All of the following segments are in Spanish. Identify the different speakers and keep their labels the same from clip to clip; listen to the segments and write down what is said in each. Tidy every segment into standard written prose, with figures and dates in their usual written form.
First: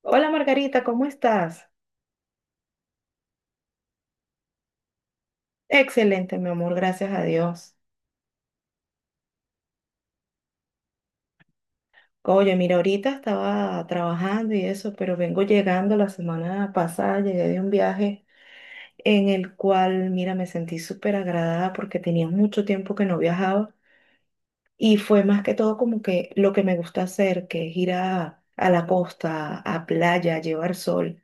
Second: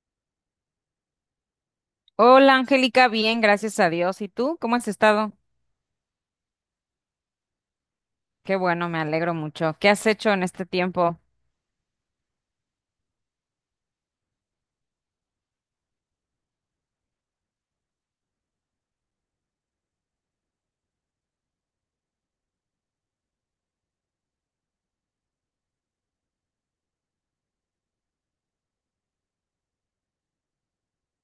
Speaker 1: Hola Margarita, ¿cómo estás?
Speaker 2: Hola Angélica, bien, gracias a Dios. ¿Y tú? ¿Cómo has estado?
Speaker 1: Excelente, mi amor, gracias a Dios.
Speaker 2: Qué bueno, me alegro mucho. ¿Qué has hecho en este tiempo?
Speaker 1: Oye, mira, ahorita estaba trabajando y eso, pero vengo llegando la semana pasada, llegué de un viaje en el cual, mira, me sentí súper agradada porque tenía mucho tiempo que no viajaba y fue más que todo como que lo que me gusta hacer, que es ir a la costa, a playa, a llevar sol.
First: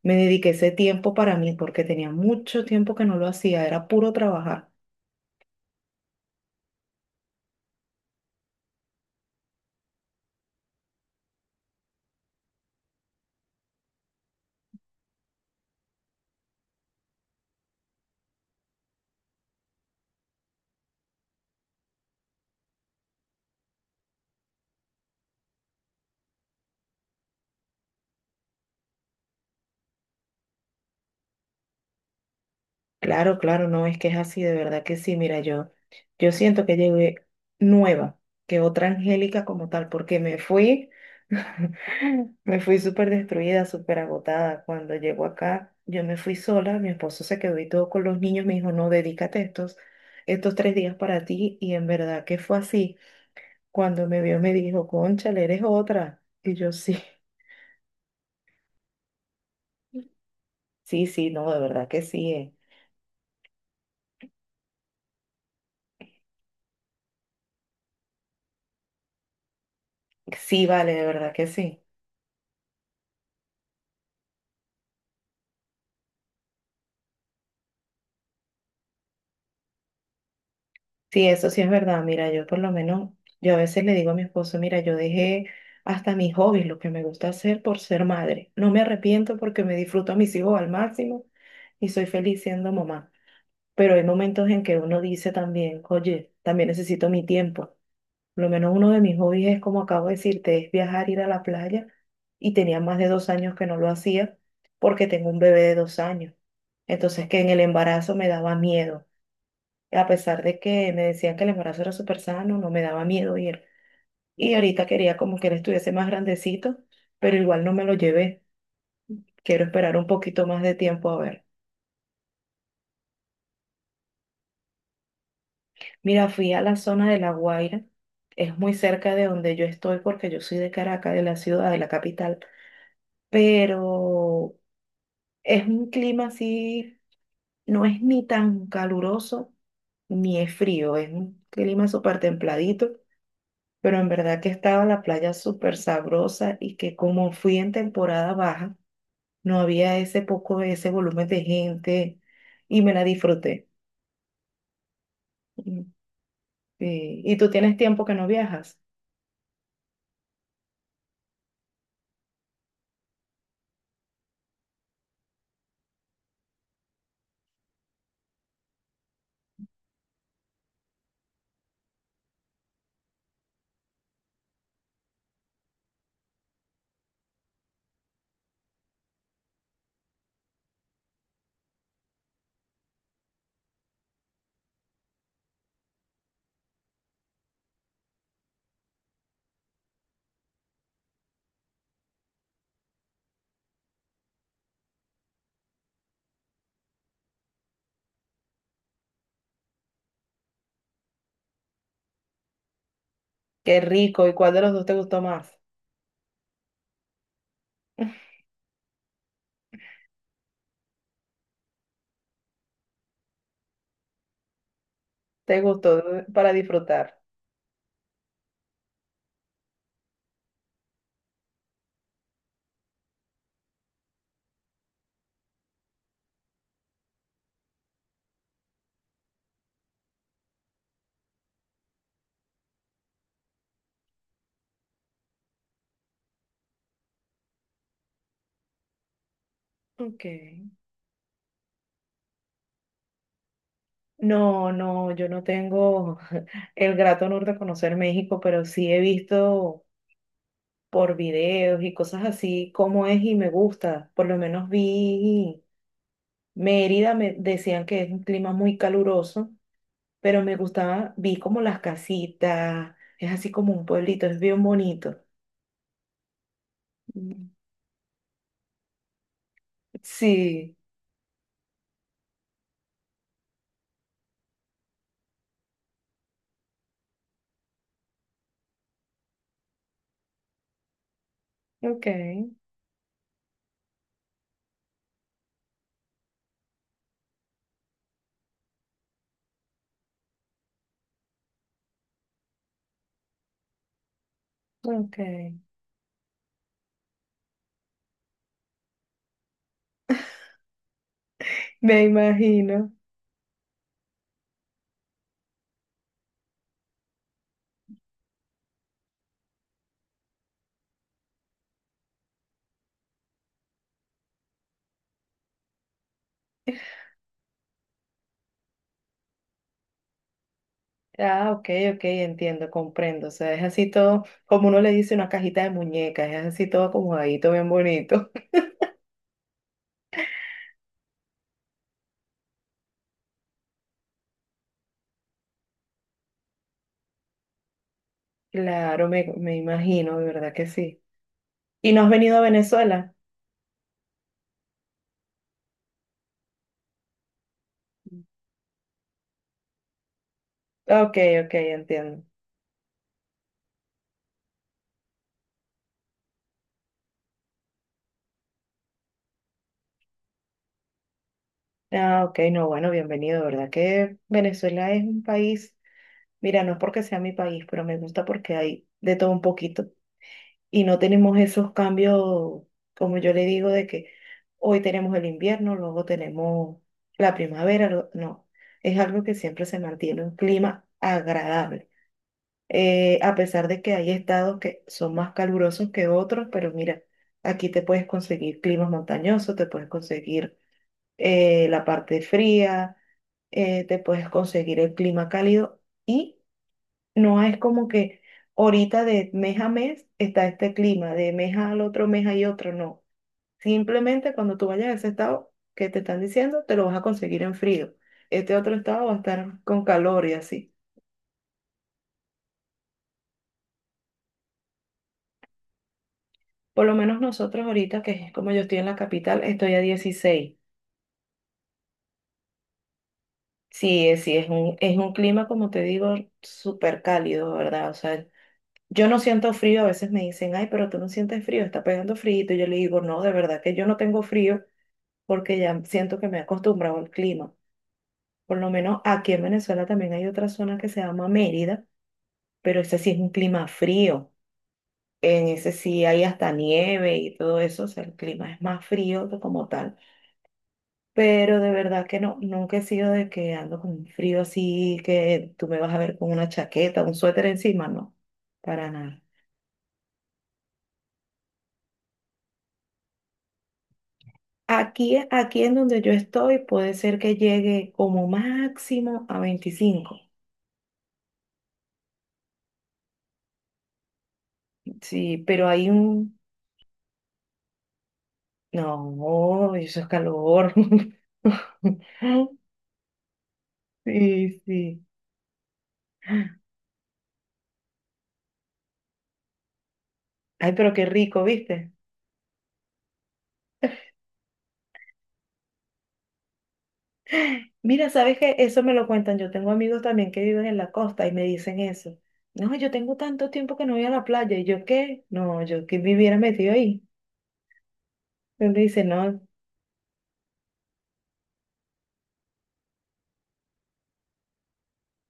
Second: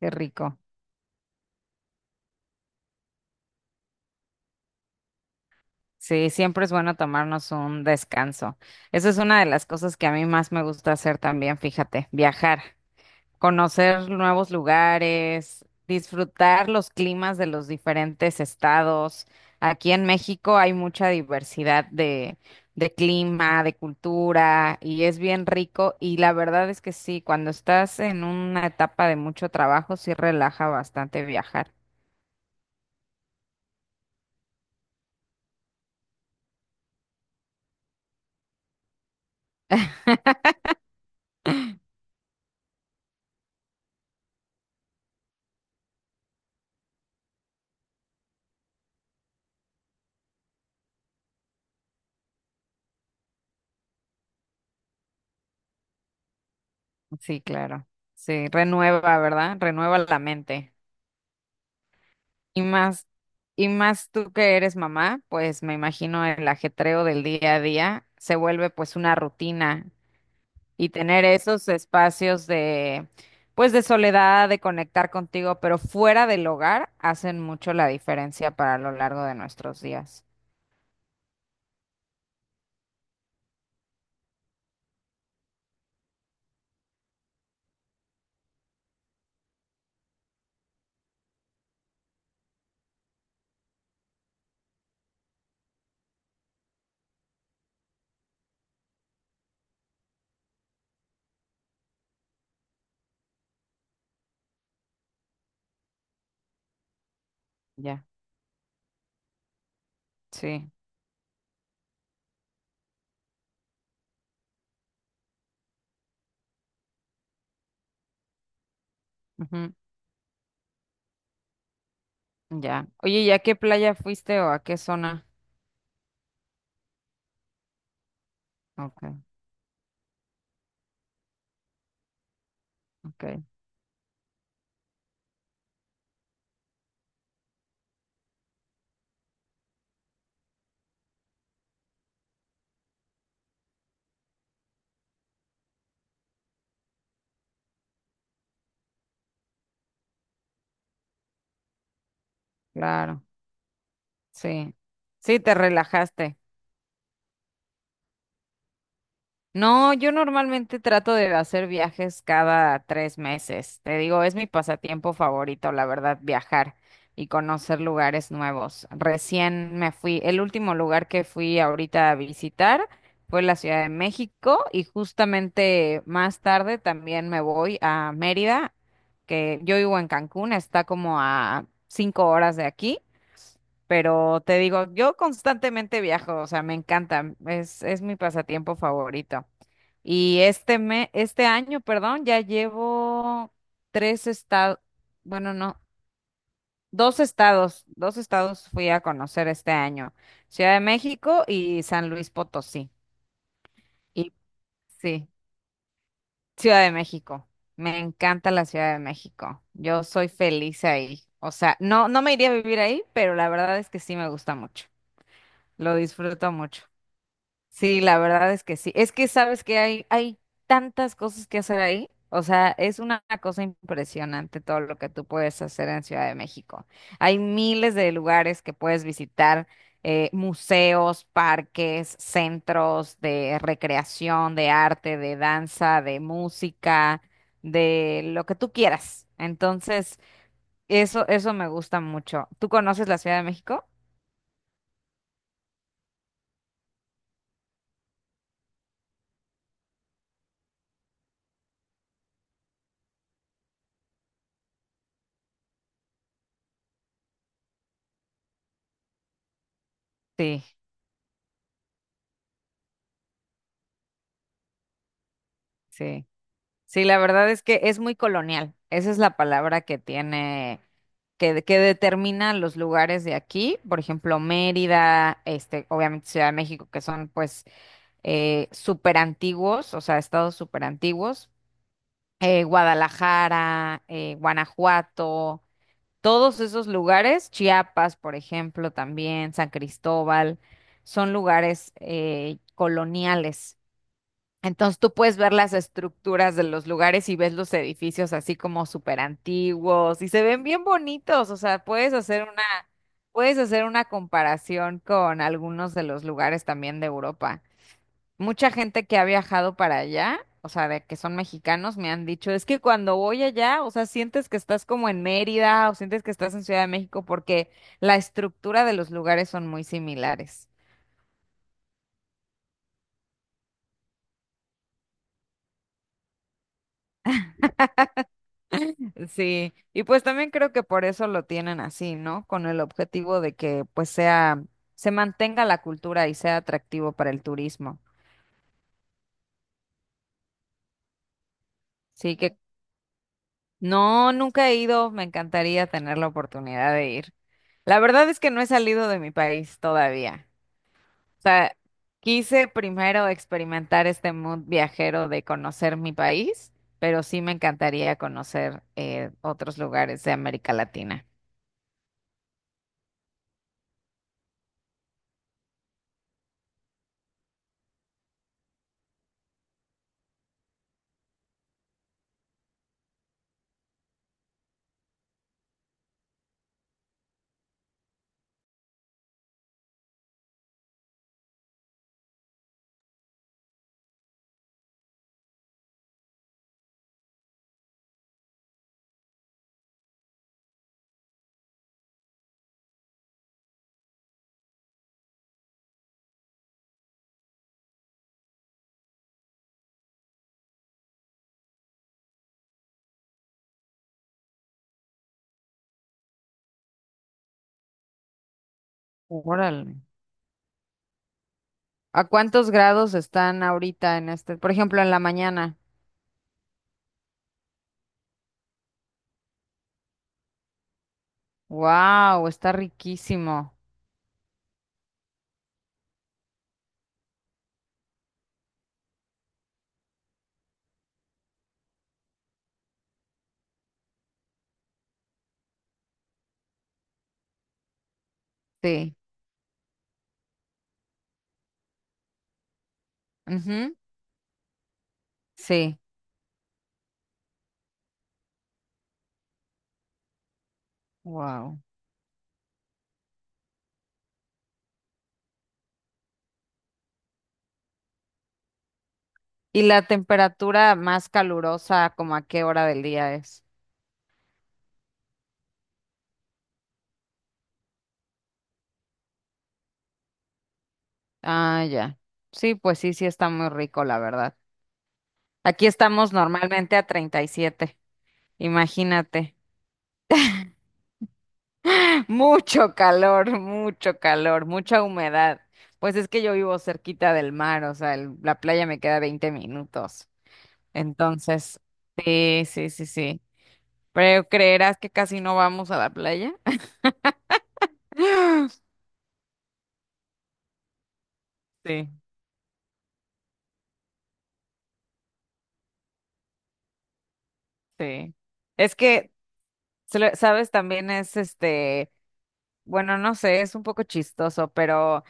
Speaker 2: Qué
Speaker 1: Me dediqué
Speaker 2: rico.
Speaker 1: ese tiempo para mí porque tenía mucho tiempo que no lo hacía, era puro trabajar.
Speaker 2: Sí, siempre es bueno tomarnos un descanso. Eso es una de las cosas que a mí más me gusta hacer también, fíjate, viajar. Conocer nuevos lugares, disfrutar los climas de los diferentes estados. Aquí en México hay mucha diversidad de clima, de cultura, y es bien rico. Y la verdad es que sí, cuando estás en una etapa de mucho trabajo, sí relaja bastante viajar.
Speaker 1: Claro, claro, no, es que es así, de verdad que sí, mira, yo siento que llegué nueva, que otra Angélica como tal, porque me fui, me fui súper destruida, súper agotada. Cuando llego acá, yo me fui sola, mi esposo se quedó y todo con los niños, me dijo, no, dedícate estos 3 días para ti, y en verdad que fue así. Cuando me vio me dijo, cónchale, eres otra, y yo sí,
Speaker 2: Sí, claro. Sí, renueva, ¿verdad? Renueva la mente.
Speaker 1: sí, sí, no, de verdad que sí,
Speaker 2: Y más, y más tú que eres mamá, pues me imagino el ajetreo del día a día se vuelve pues una rutina.
Speaker 1: sí,
Speaker 2: Y
Speaker 1: vale, de
Speaker 2: tener
Speaker 1: verdad que
Speaker 2: esos
Speaker 1: sí.
Speaker 2: espacios de, pues, de soledad, de conectar contigo, pero fuera del hogar, hacen mucho la diferencia para lo largo de nuestros días.
Speaker 1: Sí, eso sí es verdad. Mira, yo por lo menos, yo a veces le digo a mi esposo, mira, yo dejé hasta mis hobbies, lo que me gusta hacer por ser madre. No me arrepiento porque me disfruto a mis hijos al máximo y soy feliz siendo mamá. Pero hay momentos en que uno dice también, oye, también necesito mi tiempo. Por lo menos uno de mis hobbies es, como acabo de decirte, es viajar, ir a la playa. Y tenía más de 2 años que no lo hacía porque tengo un bebé de 2 años. Entonces, que en el
Speaker 2: Ya,
Speaker 1: embarazo me daba miedo a pesar de
Speaker 2: sí.
Speaker 1: que me decían que el embarazo era súper sano, no me daba miedo ir. Y ahorita quería como que él estuviese más grandecito, pero igual no me lo llevé. Quiero
Speaker 2: Ujú.
Speaker 1: esperar un poquito más de tiempo a ver.
Speaker 2: Ya. Oye, ¿y a qué playa fuiste o a qué zona?
Speaker 1: Mira, fui a la zona de La Guaira. Es muy
Speaker 2: Ok,
Speaker 1: cerca de donde yo estoy porque yo soy de Caracas, de la ciudad, de la capital.
Speaker 2: ok,
Speaker 1: Pero es un clima así, no es ni tan caluroso ni es frío. Es un clima súper templadito, pero en verdad que estaba la playa súper sabrosa y, que como fui en temporada baja, no había ese poco, ese volumen de gente y me la
Speaker 2: claro.
Speaker 1: disfruté.
Speaker 2: Sí. Sí, te
Speaker 1: Mm.
Speaker 2: relajaste.
Speaker 1: ¿Y tú tienes tiempo que no viajas?
Speaker 2: No, yo normalmente trato de hacer viajes cada 3 meses. Te digo, es mi pasatiempo favorito, la verdad, viajar y conocer lugares nuevos. Recién me fui, el último lugar que fui ahorita a visitar fue la Ciudad de México y justamente más tarde también me voy a Mérida, que yo vivo en Cancún, está como a 5 horas de aquí. Pero te digo, yo constantemente viajo, o sea, me encanta, es mi pasatiempo favorito. Y este año, perdón, ya llevo tres estados, bueno, no, dos estados fui a conocer este año, Ciudad de México y San Luis Potosí.
Speaker 1: Qué rico.
Speaker 2: Y
Speaker 1: ¿Y cuál de los dos te gustó
Speaker 2: sí,
Speaker 1: más?
Speaker 2: Ciudad de México. Me encanta la Ciudad de México. Yo soy feliz ahí. O sea, no, no me iría a vivir ahí, pero la verdad es que sí me gusta mucho.
Speaker 1: ¿Te
Speaker 2: Lo
Speaker 1: gustó
Speaker 2: disfruto
Speaker 1: para
Speaker 2: mucho.
Speaker 1: disfrutar?
Speaker 2: Sí, la verdad es que sí. Es que sabes que hay tantas cosas que hacer ahí. O sea, es una cosa impresionante todo lo que tú puedes hacer en Ciudad de México. Hay miles de lugares que puedes visitar, museos, parques, centros de recreación, de arte, de danza, de música, de lo que tú quieras. Entonces,
Speaker 1: Ok.
Speaker 2: eso me gusta mucho. ¿Tú conoces la Ciudad de México?
Speaker 1: No, no, yo no tengo el grato honor de conocer México, pero sí he visto por videos y cosas así cómo es y me gusta. Por lo menos vi Mérida, me decían que es un clima muy caluroso, pero me
Speaker 2: Sí,
Speaker 1: gustaba, vi como las casitas, es así como un pueblito, es bien bonito.
Speaker 2: sí. Sí, la
Speaker 1: Mm.
Speaker 2: verdad es que es muy colonial. Esa es la palabra que
Speaker 1: Sí,
Speaker 2: tiene, que determina los lugares de aquí. Por ejemplo, Mérida, este, obviamente Ciudad de México, que son pues súper antiguos, o sea, estados súper antiguos.
Speaker 1: ok,
Speaker 2: Guadalajara, Guanajuato, todos esos lugares, Chiapas, por ejemplo, también, San Cristóbal, son lugares coloniales. Entonces tú
Speaker 1: ok.
Speaker 2: puedes ver las estructuras de los lugares y ves los edificios así como súper antiguos y se ven bien bonitos, o sea,
Speaker 1: Me imagino.
Speaker 2: puedes hacer una comparación con algunos de los lugares también de Europa. Mucha gente que ha viajado para allá, o sea, de que son mexicanos, me han dicho, es que cuando voy allá, o sea, sientes que estás como en Mérida o sientes que estás en Ciudad de México porque la estructura de los lugares son muy similares.
Speaker 1: Ah, ok, ok, entiendo, comprendo. O sea, es así todo, como uno le dice, una cajita de muñecas, es así todo acomodadito, bien bonito.
Speaker 2: Sí, y pues también creo que por eso lo tienen así, ¿no? Con el objetivo de que pues sea, se mantenga la cultura y sea atractivo para el turismo.
Speaker 1: Claro, me imagino, de verdad que sí. ¿Y no has venido
Speaker 2: Sí,
Speaker 1: a
Speaker 2: que
Speaker 1: Venezuela?
Speaker 2: no, nunca he ido, me encantaría tener la oportunidad de ir. La verdad es que no he salido de mi país todavía.
Speaker 1: Ok,
Speaker 2: O
Speaker 1: ok,
Speaker 2: sea,
Speaker 1: entiendo.
Speaker 2: quise primero experimentar este mood viajero de conocer mi país, pero sí me encantaría conocer otros lugares de América Latina.
Speaker 1: Ah, ok, no, bueno, bienvenido, de verdad que Venezuela es un país, mira, no es porque sea mi país, pero me gusta porque hay de todo un poquito. Y no tenemos esos cambios, como yo le digo, de que hoy tenemos el invierno, luego tenemos la primavera, no, es algo que siempre se mantiene un clima agradable. A pesar de que hay estados que son más calurosos que otros, pero mira, aquí te puedes conseguir climas montañosos, te puedes conseguir la parte fría, te puedes conseguir el clima cálido. Y no es como que ahorita de mes a mes está este clima, de mes al otro mes hay otro, no. Simplemente cuando tú vayas a ese estado que te están diciendo, te lo vas a conseguir en frío. Este otro estado va a estar con
Speaker 2: Órale.
Speaker 1: calor y así.
Speaker 2: ¿A cuántos grados están ahorita en este? Por ejemplo, en la mañana.
Speaker 1: Por lo menos nosotros ahorita, que es como yo estoy en la capital, estoy a 16.
Speaker 2: Wow, está riquísimo.
Speaker 1: Sí, sí, es un, clima, como te digo, súper cálido, ¿verdad? O sea, yo no siento frío, a veces me dicen, ay, pero tú no sientes frío, está pegando frío. Y yo le digo, no, de verdad que yo no tengo frío, porque ya siento que me he acostumbrado al clima. Por lo menos
Speaker 2: Sí.
Speaker 1: aquí en Venezuela también hay otra zona que se llama Mérida, pero ese sí es un clima
Speaker 2: Ujú.
Speaker 1: frío. En ese
Speaker 2: Sí.
Speaker 1: sí hay hasta nieve y todo eso, o sea, el clima es más frío que como tal. Pero de
Speaker 2: Wow.
Speaker 1: verdad que no, nunca he sido de que ando con un frío así, que tú me vas a ver con una chaqueta, un suéter encima, no, para nada.
Speaker 2: ¿Y la temperatura más calurosa, como a qué hora del día es?
Speaker 1: Aquí en donde yo estoy puede ser que llegue como máximo a 25,
Speaker 2: Ah, ya. Sí, pues sí, sí está muy rico, la verdad.
Speaker 1: sí, pero
Speaker 2: Aquí
Speaker 1: hay
Speaker 2: estamos
Speaker 1: un,
Speaker 2: normalmente a 37. Imagínate.
Speaker 1: no, eso es calor.
Speaker 2: Mucho
Speaker 1: Sí,
Speaker 2: calor,
Speaker 1: sí.
Speaker 2: mucha humedad. Pues es que yo vivo cerquita del mar, o sea, la playa me queda 20 minutos.
Speaker 1: Ay, pero qué rico,
Speaker 2: Entonces,
Speaker 1: ¿viste?
Speaker 2: sí, sí, sí, sí. Pero creerás que casi no vamos a la playa.
Speaker 1: Mira, ¿sabes qué? Eso me lo cuentan. Yo tengo amigos también que viven en la costa y me dicen
Speaker 2: Sí,
Speaker 1: eso. No, yo tengo tanto tiempo que no voy a la playa. ¿Y yo qué? No, yo que viviera metido ahí.
Speaker 2: sí.
Speaker 1: Y me
Speaker 2: Es
Speaker 1: dice,
Speaker 2: que,
Speaker 1: no,
Speaker 2: sabes, también es este, bueno, no sé, es un poco chistoso, pero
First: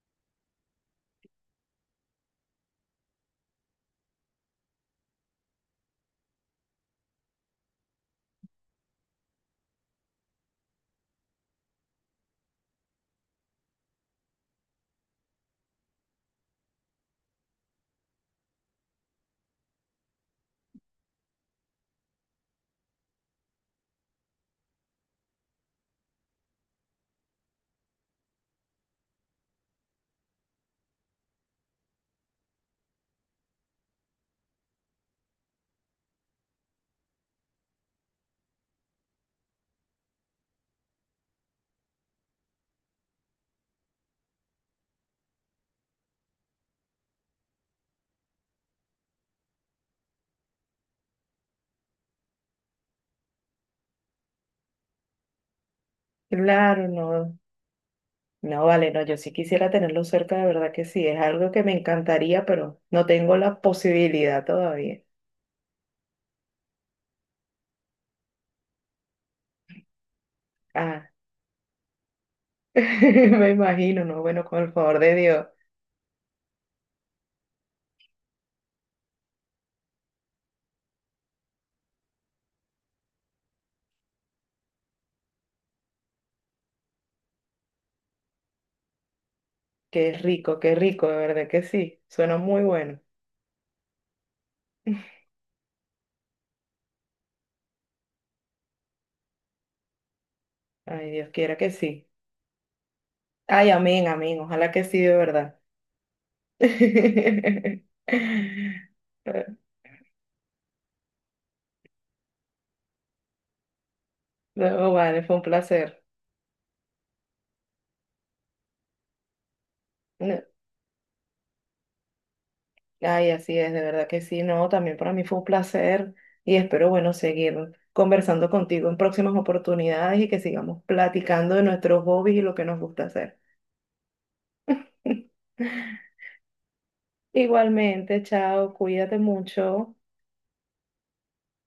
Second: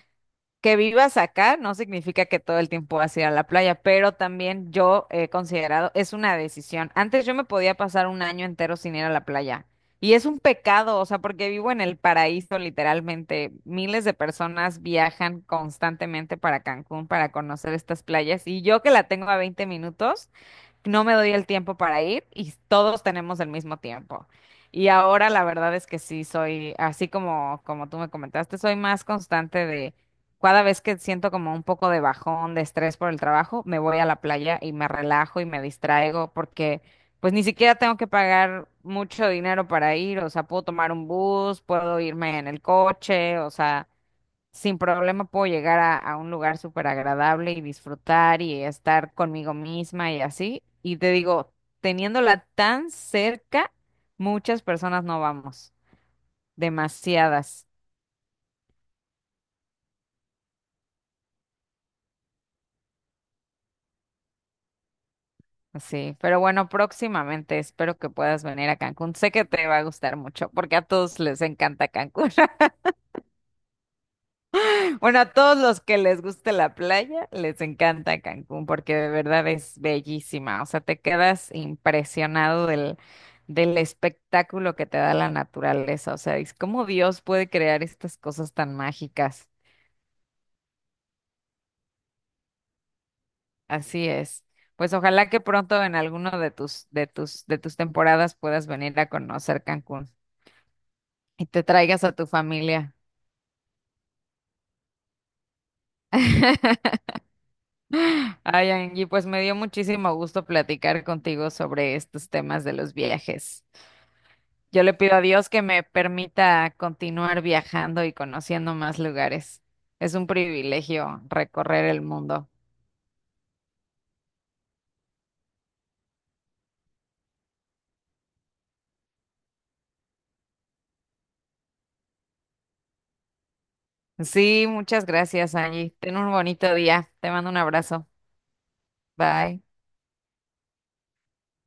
Speaker 2: que vivas acá no significa que todo el tiempo vas a ir a la playa, pero también yo he considerado, es una decisión. Antes yo me podía pasar un año entero sin ir a la playa. Y es un pecado, o sea, porque vivo en el paraíso literalmente. Miles de personas viajan constantemente para Cancún para conocer estas playas y yo que la tengo a 20 minutos no me doy el tiempo para ir y todos tenemos el mismo tiempo. Y ahora la verdad es que sí soy, así como, como tú me comentaste, soy más constante de cada vez que siento como un poco de bajón, de estrés por el trabajo, me voy a la playa y me relajo y me distraigo porque pues ni siquiera tengo que pagar mucho dinero para ir, o sea, puedo tomar un bus, puedo irme en el coche, o sea, sin problema puedo llegar a un lugar súper agradable y disfrutar y estar conmigo misma y así. Y te digo, teniéndola tan cerca, muchas personas no vamos,
Speaker 1: claro, no.
Speaker 2: demasiadas,
Speaker 1: No, vale, no, yo sí quisiera tenerlo cerca, de verdad que sí. Es algo que me encantaría, pero no tengo la posibilidad todavía.
Speaker 2: así. Pero bueno, próximamente espero que puedas venir a Cancún. Sé que te va a gustar mucho porque a
Speaker 1: Ah,
Speaker 2: todos les encanta Cancún.
Speaker 1: me imagino, no, bueno, con el favor de
Speaker 2: Bueno, a
Speaker 1: Dios.
Speaker 2: todos los que les guste la playa, les encanta Cancún porque de verdad es bellísima. O sea, te quedas impresionado del, del espectáculo que te da la naturaleza. O sea, es cómo Dios puede crear estas cosas tan mágicas.
Speaker 1: Qué rico, de verdad que sí. Suena muy bueno.
Speaker 2: Así es. Pues ojalá que pronto en alguno de tus temporadas puedas venir a conocer Cancún
Speaker 1: Ay, Dios
Speaker 2: y
Speaker 1: quiera
Speaker 2: te
Speaker 1: que
Speaker 2: traigas
Speaker 1: sí.
Speaker 2: a tu familia.
Speaker 1: Ay, amén, amén. Ojalá que sí, de verdad.
Speaker 2: Ay, Angie, pues me dio muchísimo gusto platicar contigo sobre estos temas de los viajes. Yo
Speaker 1: No,
Speaker 2: le pido a
Speaker 1: vale, fue un
Speaker 2: Dios que me
Speaker 1: placer.
Speaker 2: permita continuar viajando y conociendo más lugares. Es un
Speaker 1: No,
Speaker 2: privilegio recorrer el mundo.
Speaker 1: ay, así es, de verdad que sí. No, también para mí fue un placer y espero, bueno, seguir conversando contigo en próximas oportunidades y que sigamos platicando de nuestros hobbies y lo que nos gusta hacer.
Speaker 2: Sí, muchas gracias, Angie. Ten un bonito día. Te mando un abrazo.
Speaker 1: Igualmente, chao, cuídate
Speaker 2: Bye.
Speaker 1: mucho.